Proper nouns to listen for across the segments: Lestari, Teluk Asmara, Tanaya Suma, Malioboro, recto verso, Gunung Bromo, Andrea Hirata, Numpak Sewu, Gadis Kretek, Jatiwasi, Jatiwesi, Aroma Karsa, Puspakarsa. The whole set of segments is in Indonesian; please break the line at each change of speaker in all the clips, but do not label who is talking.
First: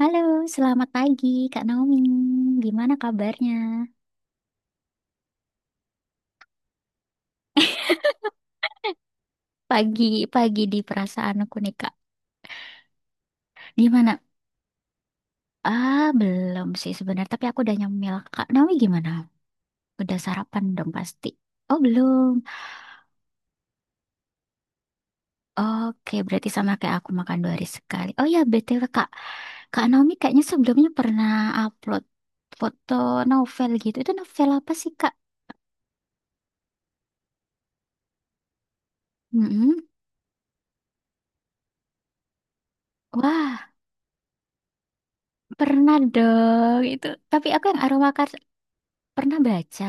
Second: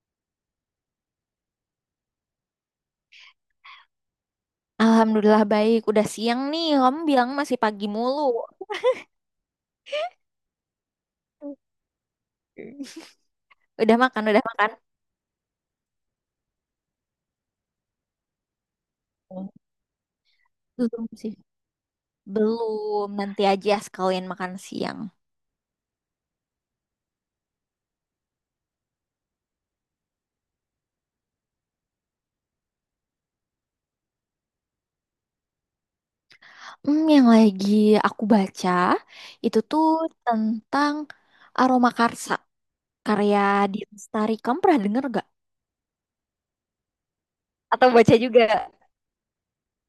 Halo, selamat pagi Kak Naomi. Gimana kabarnya?
Alhamdulillah baik. Udah siang nih. Kamu bilang masih pagi mulu.
Pagi, pagi di perasaanku nih Kak.
Udah
Gimana?
makan, udah makan.
Ah, belum sih sebenarnya, tapi aku udah nyemil. Kak Naomi gimana? Udah sarapan dong
Belum
pasti.
sih.
Oh, belum.
Belum. Nanti aja sekalian makan siang.
Oke, berarti sama kayak aku makan 2 hari sekali. Oh ya, BTW Kak. Kak Naomi kayaknya sebelumnya pernah upload foto novel gitu. Itu novel apa sih Kak?
Yang lagi aku baca itu
Mm-mm.
tuh tentang Aroma Karsa karya
Wah,
di Lestari. Kamu pernah denger gak?
pernah dong itu. Tapi aku yang
Atau
aroma.
baca juga?
Pernah baca,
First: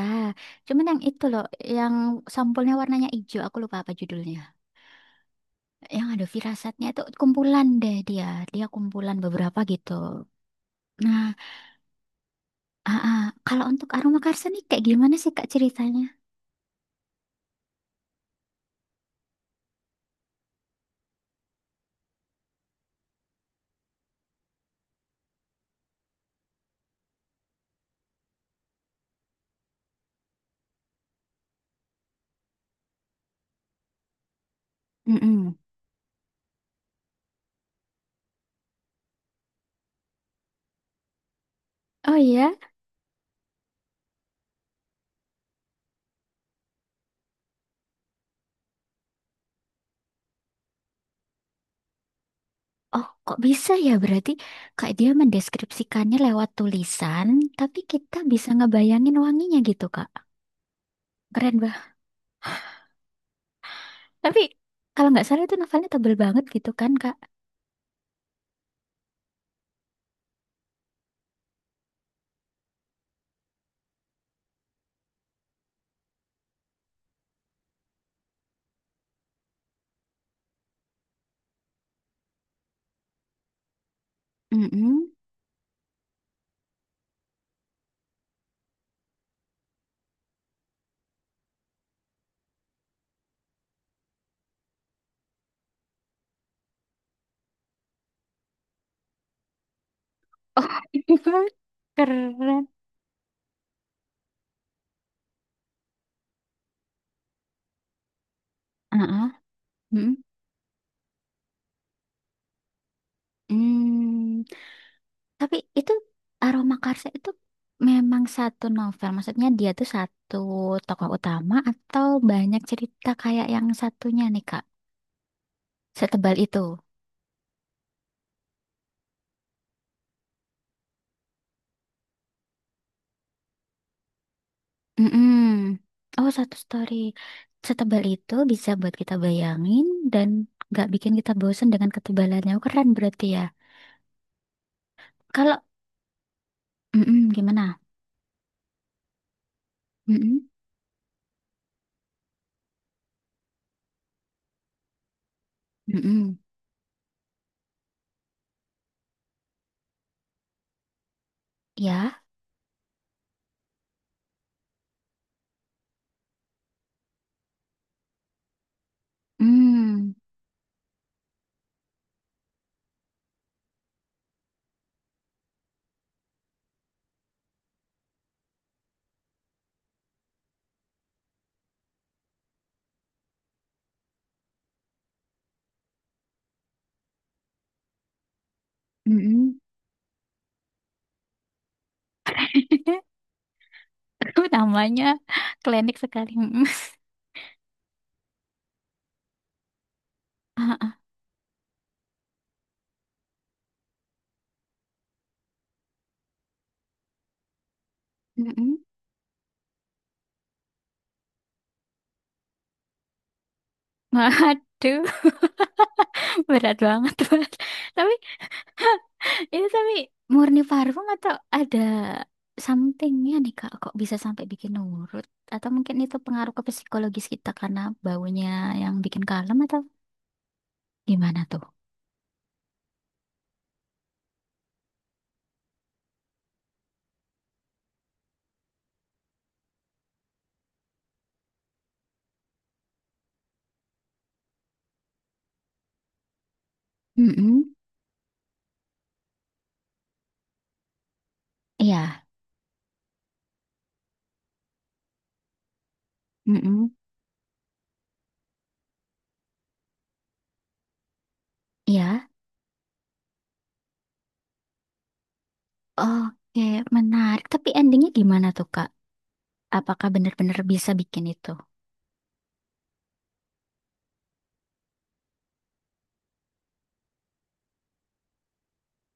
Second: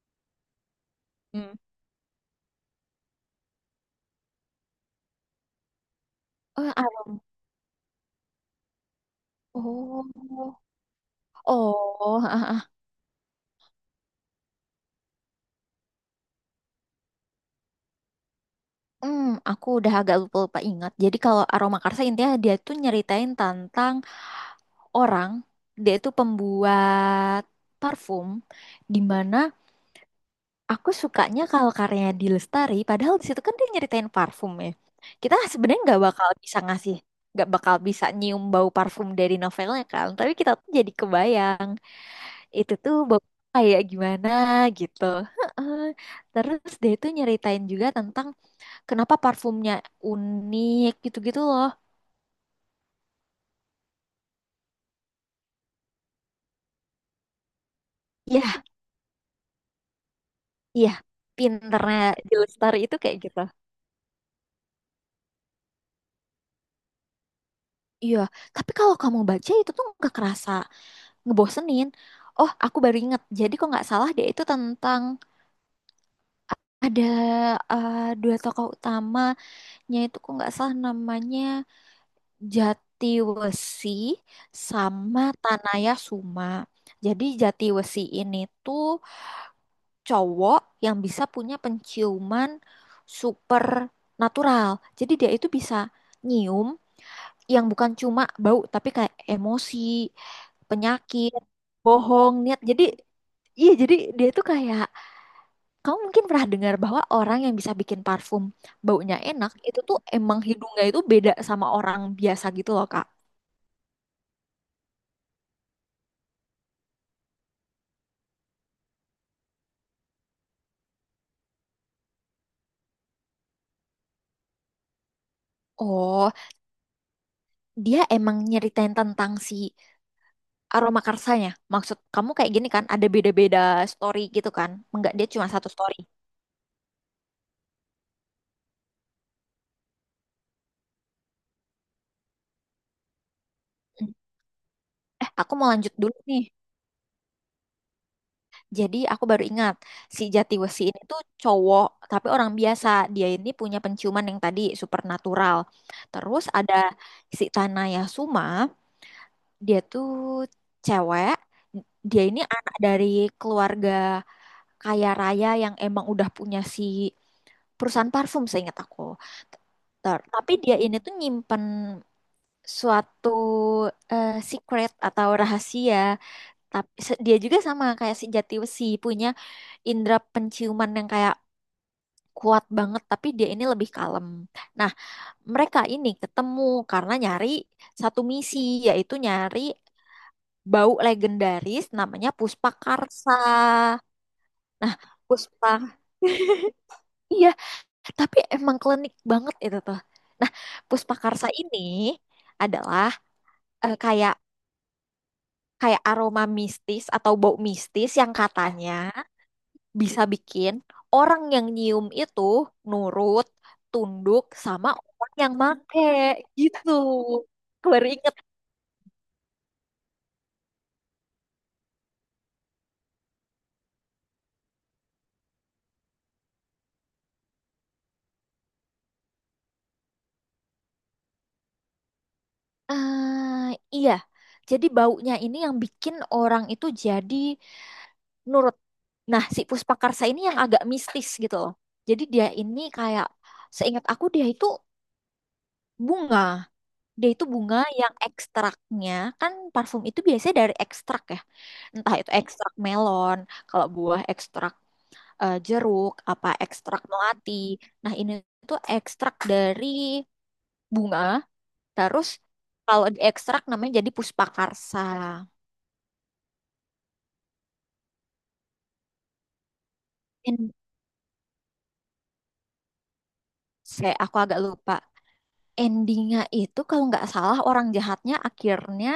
cuman yang itu loh,
Hmm.
yang sampulnya warnanya hijau, aku lupa apa judulnya. Yang ada
Oh,
firasatnya itu
Aroma.
kumpulan deh dia kumpulan beberapa gitu.
Oh.
Nah,
Oh,
ah, ah. Kalau untuk aroma karsa nih kayak gimana sih Kak ceritanya?
Hmm, aku udah agak lupa-lupa ingat. Jadi kalau Aroma Karsa intinya dia tuh nyeritain tentang orang, dia itu pembuat parfum, di mana aku sukanya kalau karyanya di Lestari. Padahal di situ kan dia nyeritain parfum ya, kita
Mm-mm.
sebenarnya nggak bakal bisa nyium bau parfum dari novelnya kan, tapi kita tuh jadi kebayang
Oh iya,
itu tuh bau kayak gimana gitu. Heeh. Terus dia itu nyeritain juga tentang kenapa parfumnya unik, gitu-gitu loh.
oh kok bisa ya berarti Kak dia mendeskripsikannya lewat tulisan, tapi kita bisa
Ya,
ngebayangin wanginya gitu Kak.
iya.
Keren bah.
Pinternya di Lestari itu kayak gitu.
Tapi kalau nggak salah itu novelnya tebel banget gitu kan Kak?
Iya, tapi kalau kamu baca itu tuh nggak kerasa ngebosenin. Oh, aku baru inget. Jadi kok nggak salah dia itu tentang ada dua tokoh utamanya. Itu kok nggak salah namanya Jatiwesi
Mm-mm.
sama Tanaya Suma. Jadi Jatiwesi ini tuh cowok yang bisa punya penciuman super natural. Jadi dia itu bisa nyium yang bukan cuma bau tapi kayak emosi.
Oh,
Penyakit, bohong, niat.
keren.
Jadi iya, jadi dia tuh kayak, kamu mungkin pernah dengar bahwa orang yang bisa bikin parfum baunya
Heeh,
enak itu tuh
mm,
emang hidungnya itu beda sama orang biasa gitu loh, Kak.
mm. Tapi itu Aroma Karsa itu memang satu novel. Maksudnya dia tuh satu tokoh utama atau banyak cerita kayak yang satunya nih Kak.
Oh,
Setebal itu.
dia emang nyeritain tentang si aroma karsanya. Maksud kamu kayak gini kan, ada beda-beda story gitu kan? Enggak, dia
Mm.
cuma satu story.
Oh, satu story. Setebal itu bisa buat kita bayangin dan nggak bikin kita bosen dengan ketebalannya. Oh, keren berarti ya.
Hmm. Eh, aku
Kalau
mau lanjut dulu nih.
gimana?
Jadi aku baru ingat si
Mm-mm,
Jatiwesi ini tuh cowok tapi orang biasa. Dia ini punya penciuman yang tadi supernatural.
mm-mm.
Terus ada si Tanaya Suma, dia tuh cewek. Dia
Ya.
ini anak dari keluarga kaya raya yang emang udah punya si perusahaan parfum seingat aku.
Mm,
Tapi dia ini tuh nyimpen suatu secret atau rahasia. Tapi dia juga sama kayak si Jatiwesi punya indera penciuman yang kayak kuat banget, tapi dia ini lebih kalem. Nah, mereka ini ketemu karena nyari satu misi, yaitu
mm-mm.
nyari bau legendaris namanya Puspakarsa. Nah,
Namanya
Puspa,
klinik sekali. Mm-mm.
iya, tapi emang klinik banget itu tuh. Nah, Puspakarsa ini adalah, eh, kayak kayak aroma mistis atau bau mistis yang
Mm. Mm-mm.
katanya bisa bikin orang yang nyium itu nurut, tunduk sama
Waduh,
orang yang make
berat
gitu.
banget. Mas.
Aku baru
Tapi
inget.
ini tapi murni parfum atau ada somethingnya nih Kak? Kok bisa sampai bikin nurut? Atau mungkin itu pengaruh ke psikologis kita karena baunya yang bikin kalem atau gimana tuh?
Ah, iya. Jadi baunya ini yang bikin orang itu jadi nurut. Nah, si Puspakarsa ini yang agak mistis gitu loh. Jadi dia ini kayak, seingat aku dia itu bunga. Dia itu
Mm-mm.
bunga yang ekstraknya, kan parfum itu biasanya dari ekstrak ya. Entah
Iya.
itu ekstrak melon, kalau buah ekstrak jeruk, apa
Mm-mm.
ekstrak melati. Nah, ini tuh ekstrak dari bunga, terus
Iya.
kalau diekstrak namanya jadi puspakarsa.
Oke, menarik. Tapi endingnya gimana tuh Kak? Apakah benar-benar
En-
bisa bikin itu?
saya aku agak lupa. Endingnya itu kalau nggak salah orang jahatnya akhirnya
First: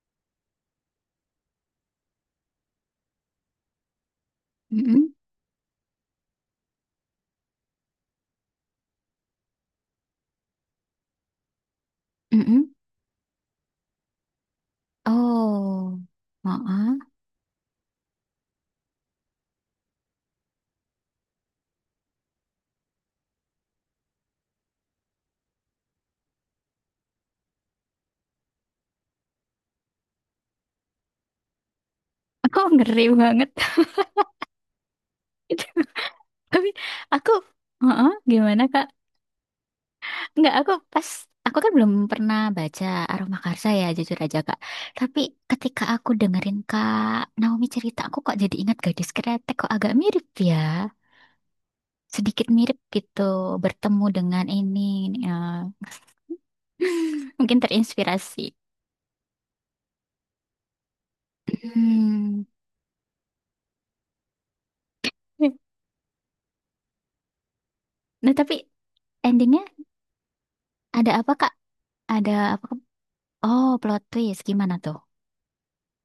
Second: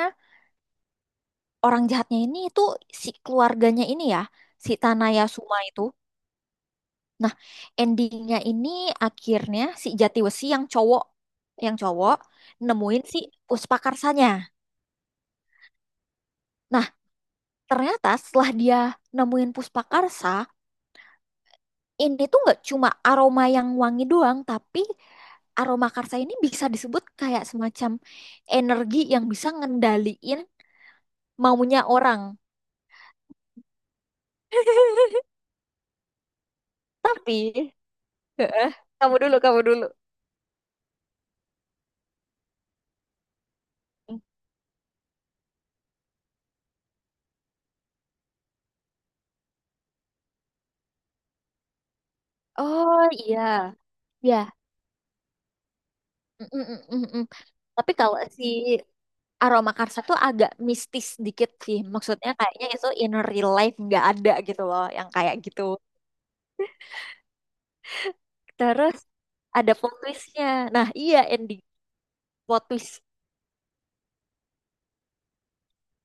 orang jahatnya ini itu si keluarganya ini ya, si
Mm-mm.
Tanaya Suma itu. Nah, endingnya ini akhirnya si Jatiwesi yang cowok, yang cowok
Mm-mm.
nemuin si Puspakarsanya.
Oh.
Nah,
Heeh.
ternyata setelah dia nemuin Puspakarsa, ini tuh nggak cuma aroma yang wangi doang, tapi aroma karsa ini bisa disebut kayak semacam energi yang bisa ngendaliin maunya orang.
Aku ngeri banget. Itu. Tapi aku,
Tapi,
heeh, gimana
Heeh,
Kak?
kamu dulu, kamu dulu.
Enggak, aku kan belum pernah baca Aroma Karsa ya, jujur aja Kak. Tapi ketika aku dengerin Kak Naomi cerita, aku kok jadi ingat Gadis Kretek, kok agak mirip ya. Sedikit mirip
Oh
gitu,
iya,
bertemu dengan
ya.
ini, ya.
Mm, mm, mm, mm, mm.
Mungkin
Tapi kalau si
terinspirasi.
aroma karsa tuh agak mistis dikit sih. Maksudnya
Hmm.
kayaknya itu in real life nggak ada gitu loh, yang kayak gitu.
Nah, tapi
Terus
endingnya
ada plot twistnya. Nah,
ada
iya,
apa Kak?
ending
Ada
plot
apa?
twist.
Oh, plot twist, gimana tuh?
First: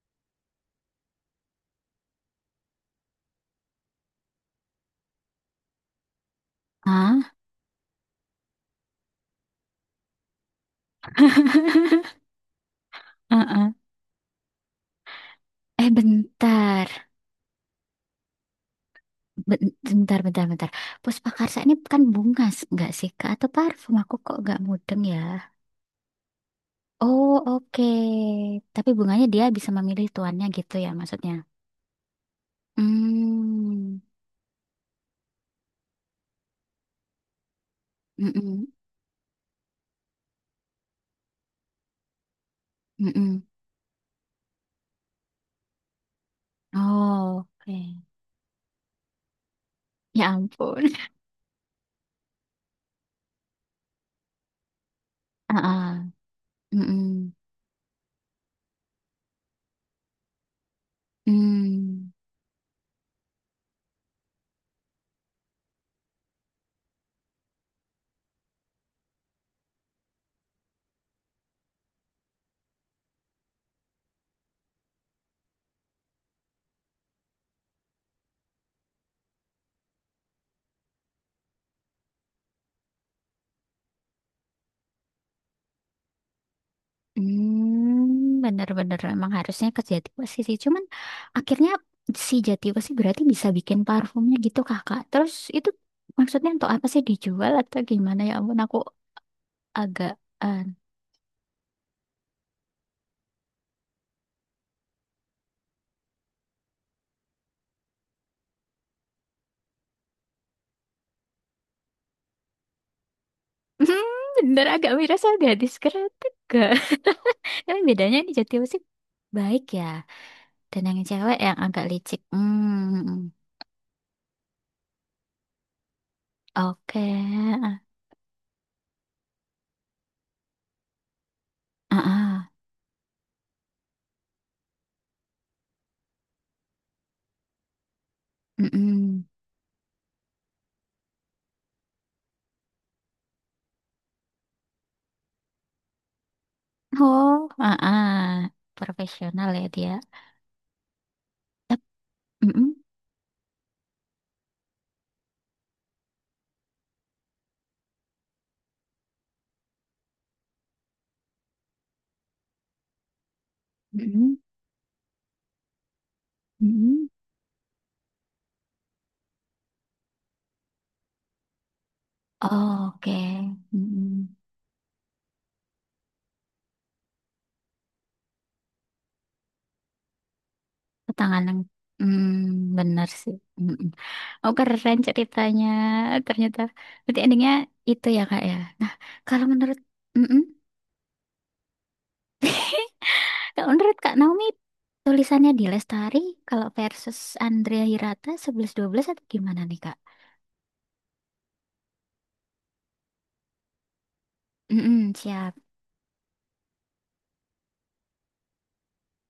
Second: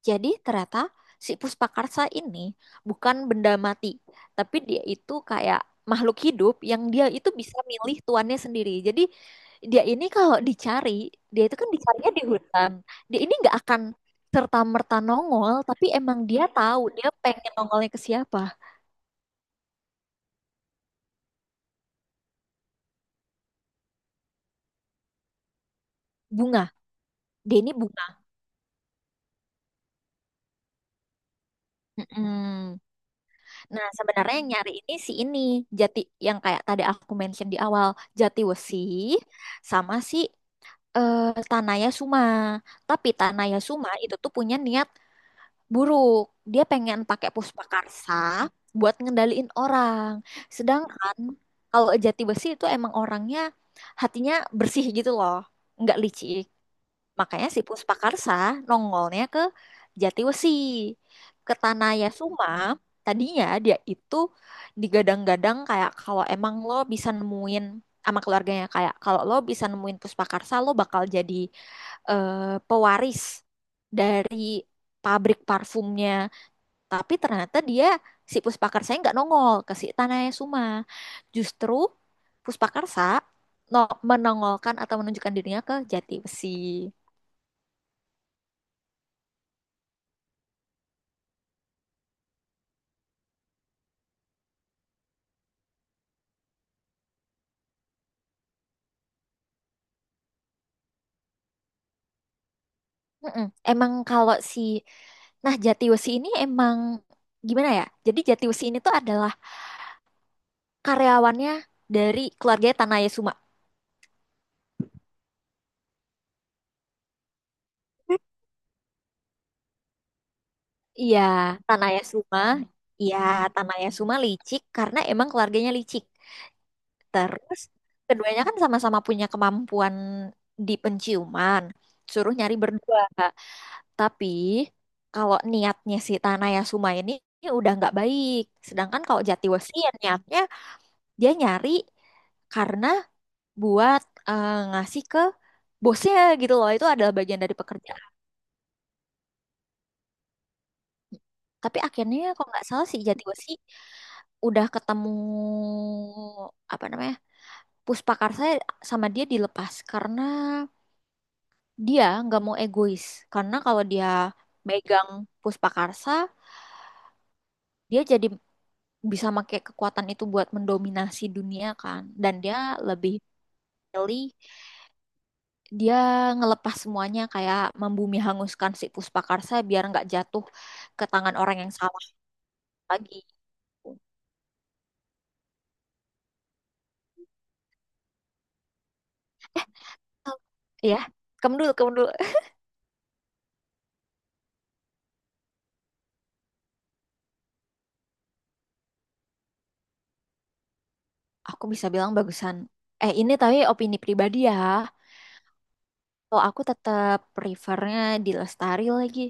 Jadi ternyata si Puspakarsa ini bukan benda mati, tapi dia itu kayak makhluk hidup yang dia
Hah?
itu bisa milih tuannya sendiri. Jadi dia ini kalau dicari, dia itu kan dicarinya di hutan. Dia ini nggak akan serta-merta nongol, tapi
Eh
emang dia tahu
bentar,
dia pengen nongolnya ke siapa.
Bentar, bentar, bentar. Puspakarsa ini kan bunga nggak sih Kak? Atau parfum aku kok nggak mudeng ya?
Bunga.
Oh
Dia ini
oke.
bunga.
Tapi bunganya dia bisa memilih tuannya gitu ya maksudnya?
Mm-mm. Nah,
Hmm,
sebenarnya yang nyari ini si ini jati, yang kayak tadi aku mention di awal, jati
mm-mm,
wesi sama si eh, Tanaya Suma. Tapi
mm-mm.
Tanaya Suma itu tuh punya niat buruk. Dia pengen pakai
Oh oke.
puspakarsa buat ngendaliin orang.
Ya ampun.
Sedangkan kalau jati wesi itu emang orangnya hatinya bersih gitu loh,
Ah,
nggak
ah.
licik.
Mm-mm.
Makanya si Puspakarsa nongolnya ke Jatiwesi, ke Tanah
Hmm.
Yasuma. Tadinya dia itu digadang-gadang kayak kalau emang lo bisa nemuin, sama keluarganya kayak kalau lo bisa nemuin Puspakarsa lo bakal jadi pewaris dari pabrik parfumnya. Tapi ternyata dia si Puspakarsa nggak nongol ke si Tanah Yasuma. Justru Puspakarsa no, menongolkan atau menunjukkan dirinya ke Jatiwesi.
Hmm, bener-bener emang harusnya ke Jatiwasi sih. Cuman akhirnya si Jatiwasi berarti bisa bikin parfumnya gitu kakak. Terus itu maksudnya untuk apa sih dijual atau gimana ya ampun aku agak eh,
Mm-mm. Emang kalau si Nah, Jatiwesi ini emang gimana ya? Jadi Jatiwesi ini tuh adalah karyawannya dari keluarga Tanaya Suma.
hmm, bener agak miras agak diskretik gak? Tapi bedanya di Jatiwasi baik ya. Dan yang
Iya,
cewek yang agak
Tanaya
licik.
Suma. Iya,
Hmm,
Tanaya Suma licik karena emang keluarganya licik.
oke.
Terus
Ah,
keduanya kan sama-sama punya kemampuan di penciuman.
ah,
Suruh
ah.
nyari berdua. Tapi kalau niatnya si Tanaya Suma ini udah nggak baik. Sedangkan kalau
Mm-mm.
Jatiwesi ya niatnya dia nyari karena buat ngasih ke bosnya gitu loh. Itu adalah bagian
Oh,
dari
ah,
pekerjaan.
ah. Profesional ya dia.
Tapi akhirnya kalau nggak
Mm-mm.
salah si Jatiwesi udah ketemu apa namanya Puspakarsa, sama dia dilepas karena dia nggak mau egois, karena kalau dia
Mm-mm,
megang Puspakarsa
mm-mm.
dia jadi bisa pakai kekuatan itu buat mendominasi dunia kan, dan dia
Oke,
lebih pilih
mm-mm.
dia ngelepas semuanya, kayak membumi hanguskan si Puspakarsa biar nggak jatuh ke tangan
Petanganan,
orang yang salah
bener
lagi.
sih. Mm-mm. Oh keren ceritanya, ternyata. Berarti endingnya itu ya kak ya. Nah kalau menurut, mm-mm.
Ya, kamu dulu, kamu dulu.
Kalau menurut kak Naomi, tulisannya di Lestari, kalau versus Andrea Hirata sebelas dua belas atau gimana nih kak?
Aku bisa bilang bagusan. Eh, ini tapi opini pribadi ya.
Mm-mm, siap.
Kalau aku tetap prefernya di Lestari lagi.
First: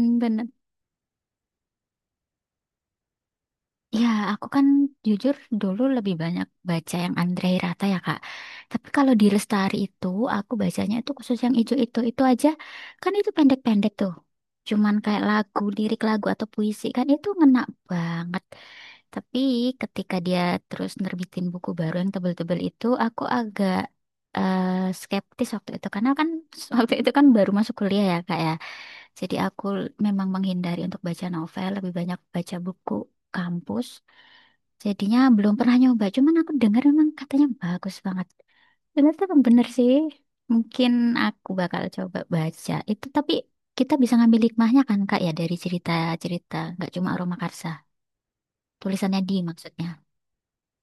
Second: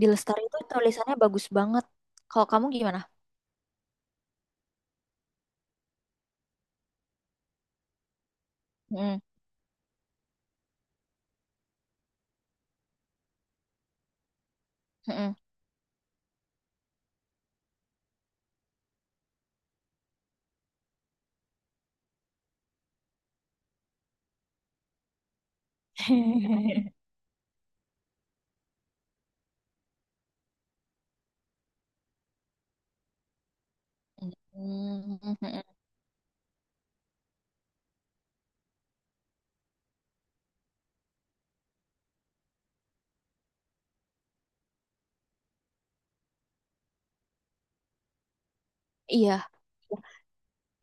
Di Lestari
bener.
itu tulisannya bagus banget. Kalau kamu gimana?
Ya, aku kan jujur dulu lebih banyak baca yang Andre Hirata ya, Kak. Tapi kalau
Mm,
di Lestari itu, aku bacanya itu khusus yang ijo itu aja. Kan itu pendek-pendek tuh. Cuman kayak
mm,
lagu, lirik lagu atau puisi kan itu ngena banget. Tapi ketika dia terus nerbitin buku baru yang tebel-tebel itu, aku agak eh, skeptis waktu itu. Karena kan
mm.
waktu itu kan baru masuk kuliah ya, Kak ya. Jadi aku memang menghindari untuk baca novel, lebih banyak baca buku kampus. Jadinya
Mm, mm,
belum
mm.
pernah nyoba, cuman aku dengar memang katanya bagus banget. Bener tuh bener sih. Mungkin aku bakal coba baca itu, tapi kita bisa ngambil hikmahnya kan Kak ya dari cerita-cerita, nggak cuma Aroma Karsa, tulisannya di
Iya.
maksudnya.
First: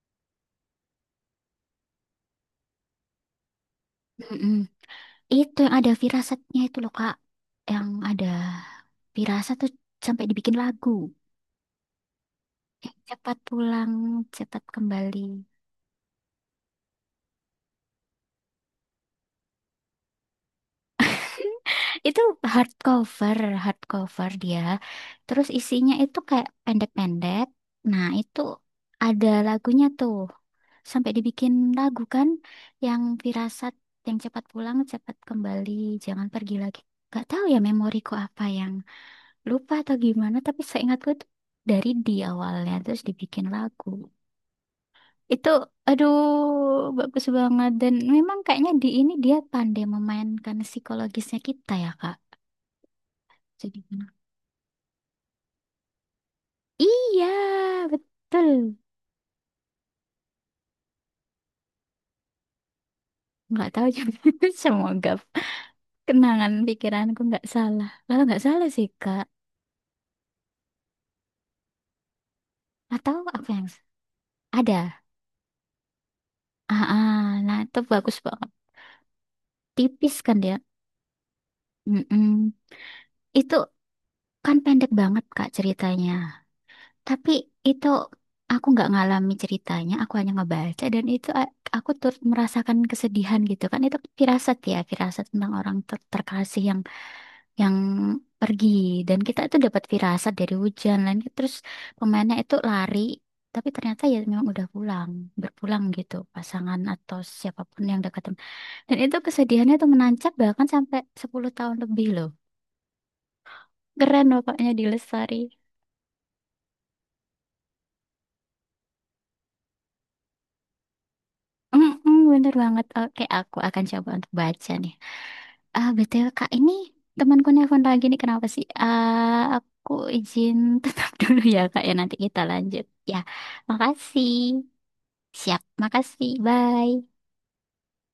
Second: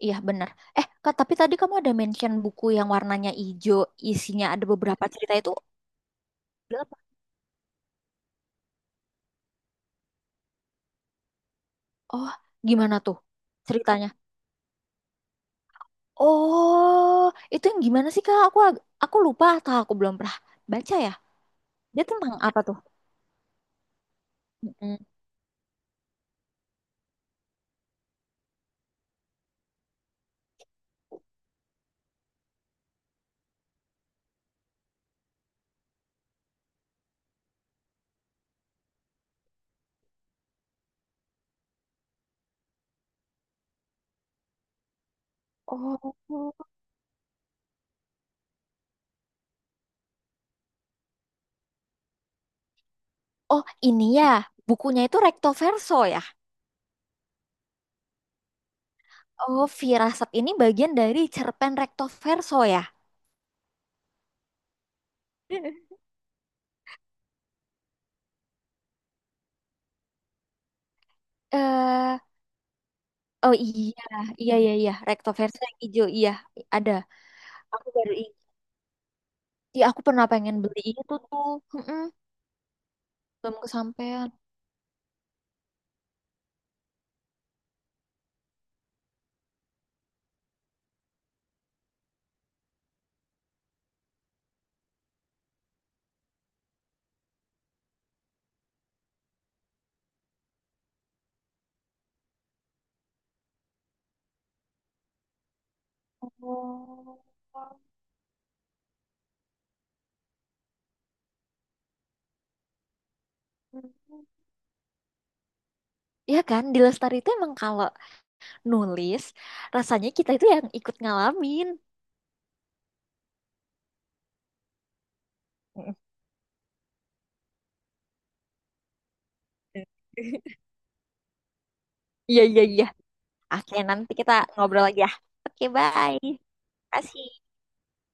Iya benar. Eh, Kak, tapi tadi kamu ada mention buku yang warnanya hijau, isinya
Mm-mm.
ada beberapa cerita itu.
Itu yang ada firasatnya itu loh
Berapa?
Kak, yang ada firasat tuh sampai dibikin lagu.
Oh, gimana
Yang
tuh
cepat pulang,
ceritanya?
cepat kembali.
Oh, itu yang gimana sih Kak? Aku lupa atau aku belum pernah baca ya. Dia
Itu
tentang apa tuh?
hardcover, hardcover dia.
Mm-mm.
Terus isinya itu kayak pendek-pendek. Nah, itu ada lagunya tuh. Sampai dibikin lagu kan yang firasat, yang cepat pulang, cepat kembali, jangan pergi lagi. Gak tahu ya memoriku apa yang lupa atau gimana, tapi seingatku itu dari di awalnya terus dibikin lagu. Itu aduh
Oh,
bagus banget dan memang kayaknya di ini dia pandai memainkan psikologisnya kita ya, Kak.
oh,
Jadi
ini ya bukunya itu recto verso ya.
iya, betul.
Oh, Firasat ini bagian dari cerpen recto verso ya.
Nggak tahu juga. Semoga kenangan pikiranku nggak salah. Kalau nggak salah sih, Kak.
Eh,
Atau apa
oh
yang
iya, iya iya iya,
ada?
recto verso yang hijau iya
Ah,
ada.
ah, nah itu
Aku baru
bagus banget.
Iya, aku
Tipis
pernah
kan dia.
pengen beli itu tuh. Mm-mm.
Mm-mm. Itu
Belum kesampaian.
kan pendek banget, Kak, ceritanya. Tapi itu aku nggak ngalami ceritanya. Aku hanya ngebaca dan itu aku turut merasakan kesedihan gitu kan. Itu firasat ya, firasat tentang orang terkasih yang pergi dan kita itu dapat firasat dari hujan lain terus pemainnya itu lari tapi ternyata ya memang udah pulang berpulang gitu pasangan atau
Oh.
siapapun yang dekat dan itu kesedihannya tuh menancap bahkan sampai 10 tahun lebih loh. Keren pokoknya di Lestari.
Iya kan, di Lestari itu emang kalau nulis, rasanya kita itu yang ikut ngalamin.
Mm-mm, bener banget, oke aku akan coba untuk baca nih. Ah,
Mm.
BTW Kak ini temanku nelpon lagi nih kenapa sih, ah aku izin tetap dulu ya Kak ya nanti kita
Iya, iya,
lanjut
iya.
ya.
Oke, nanti
Makasih.
kita ngobrol lagi ya.
Siap,
Oke, bye.
makasih. Bye.
Kasih.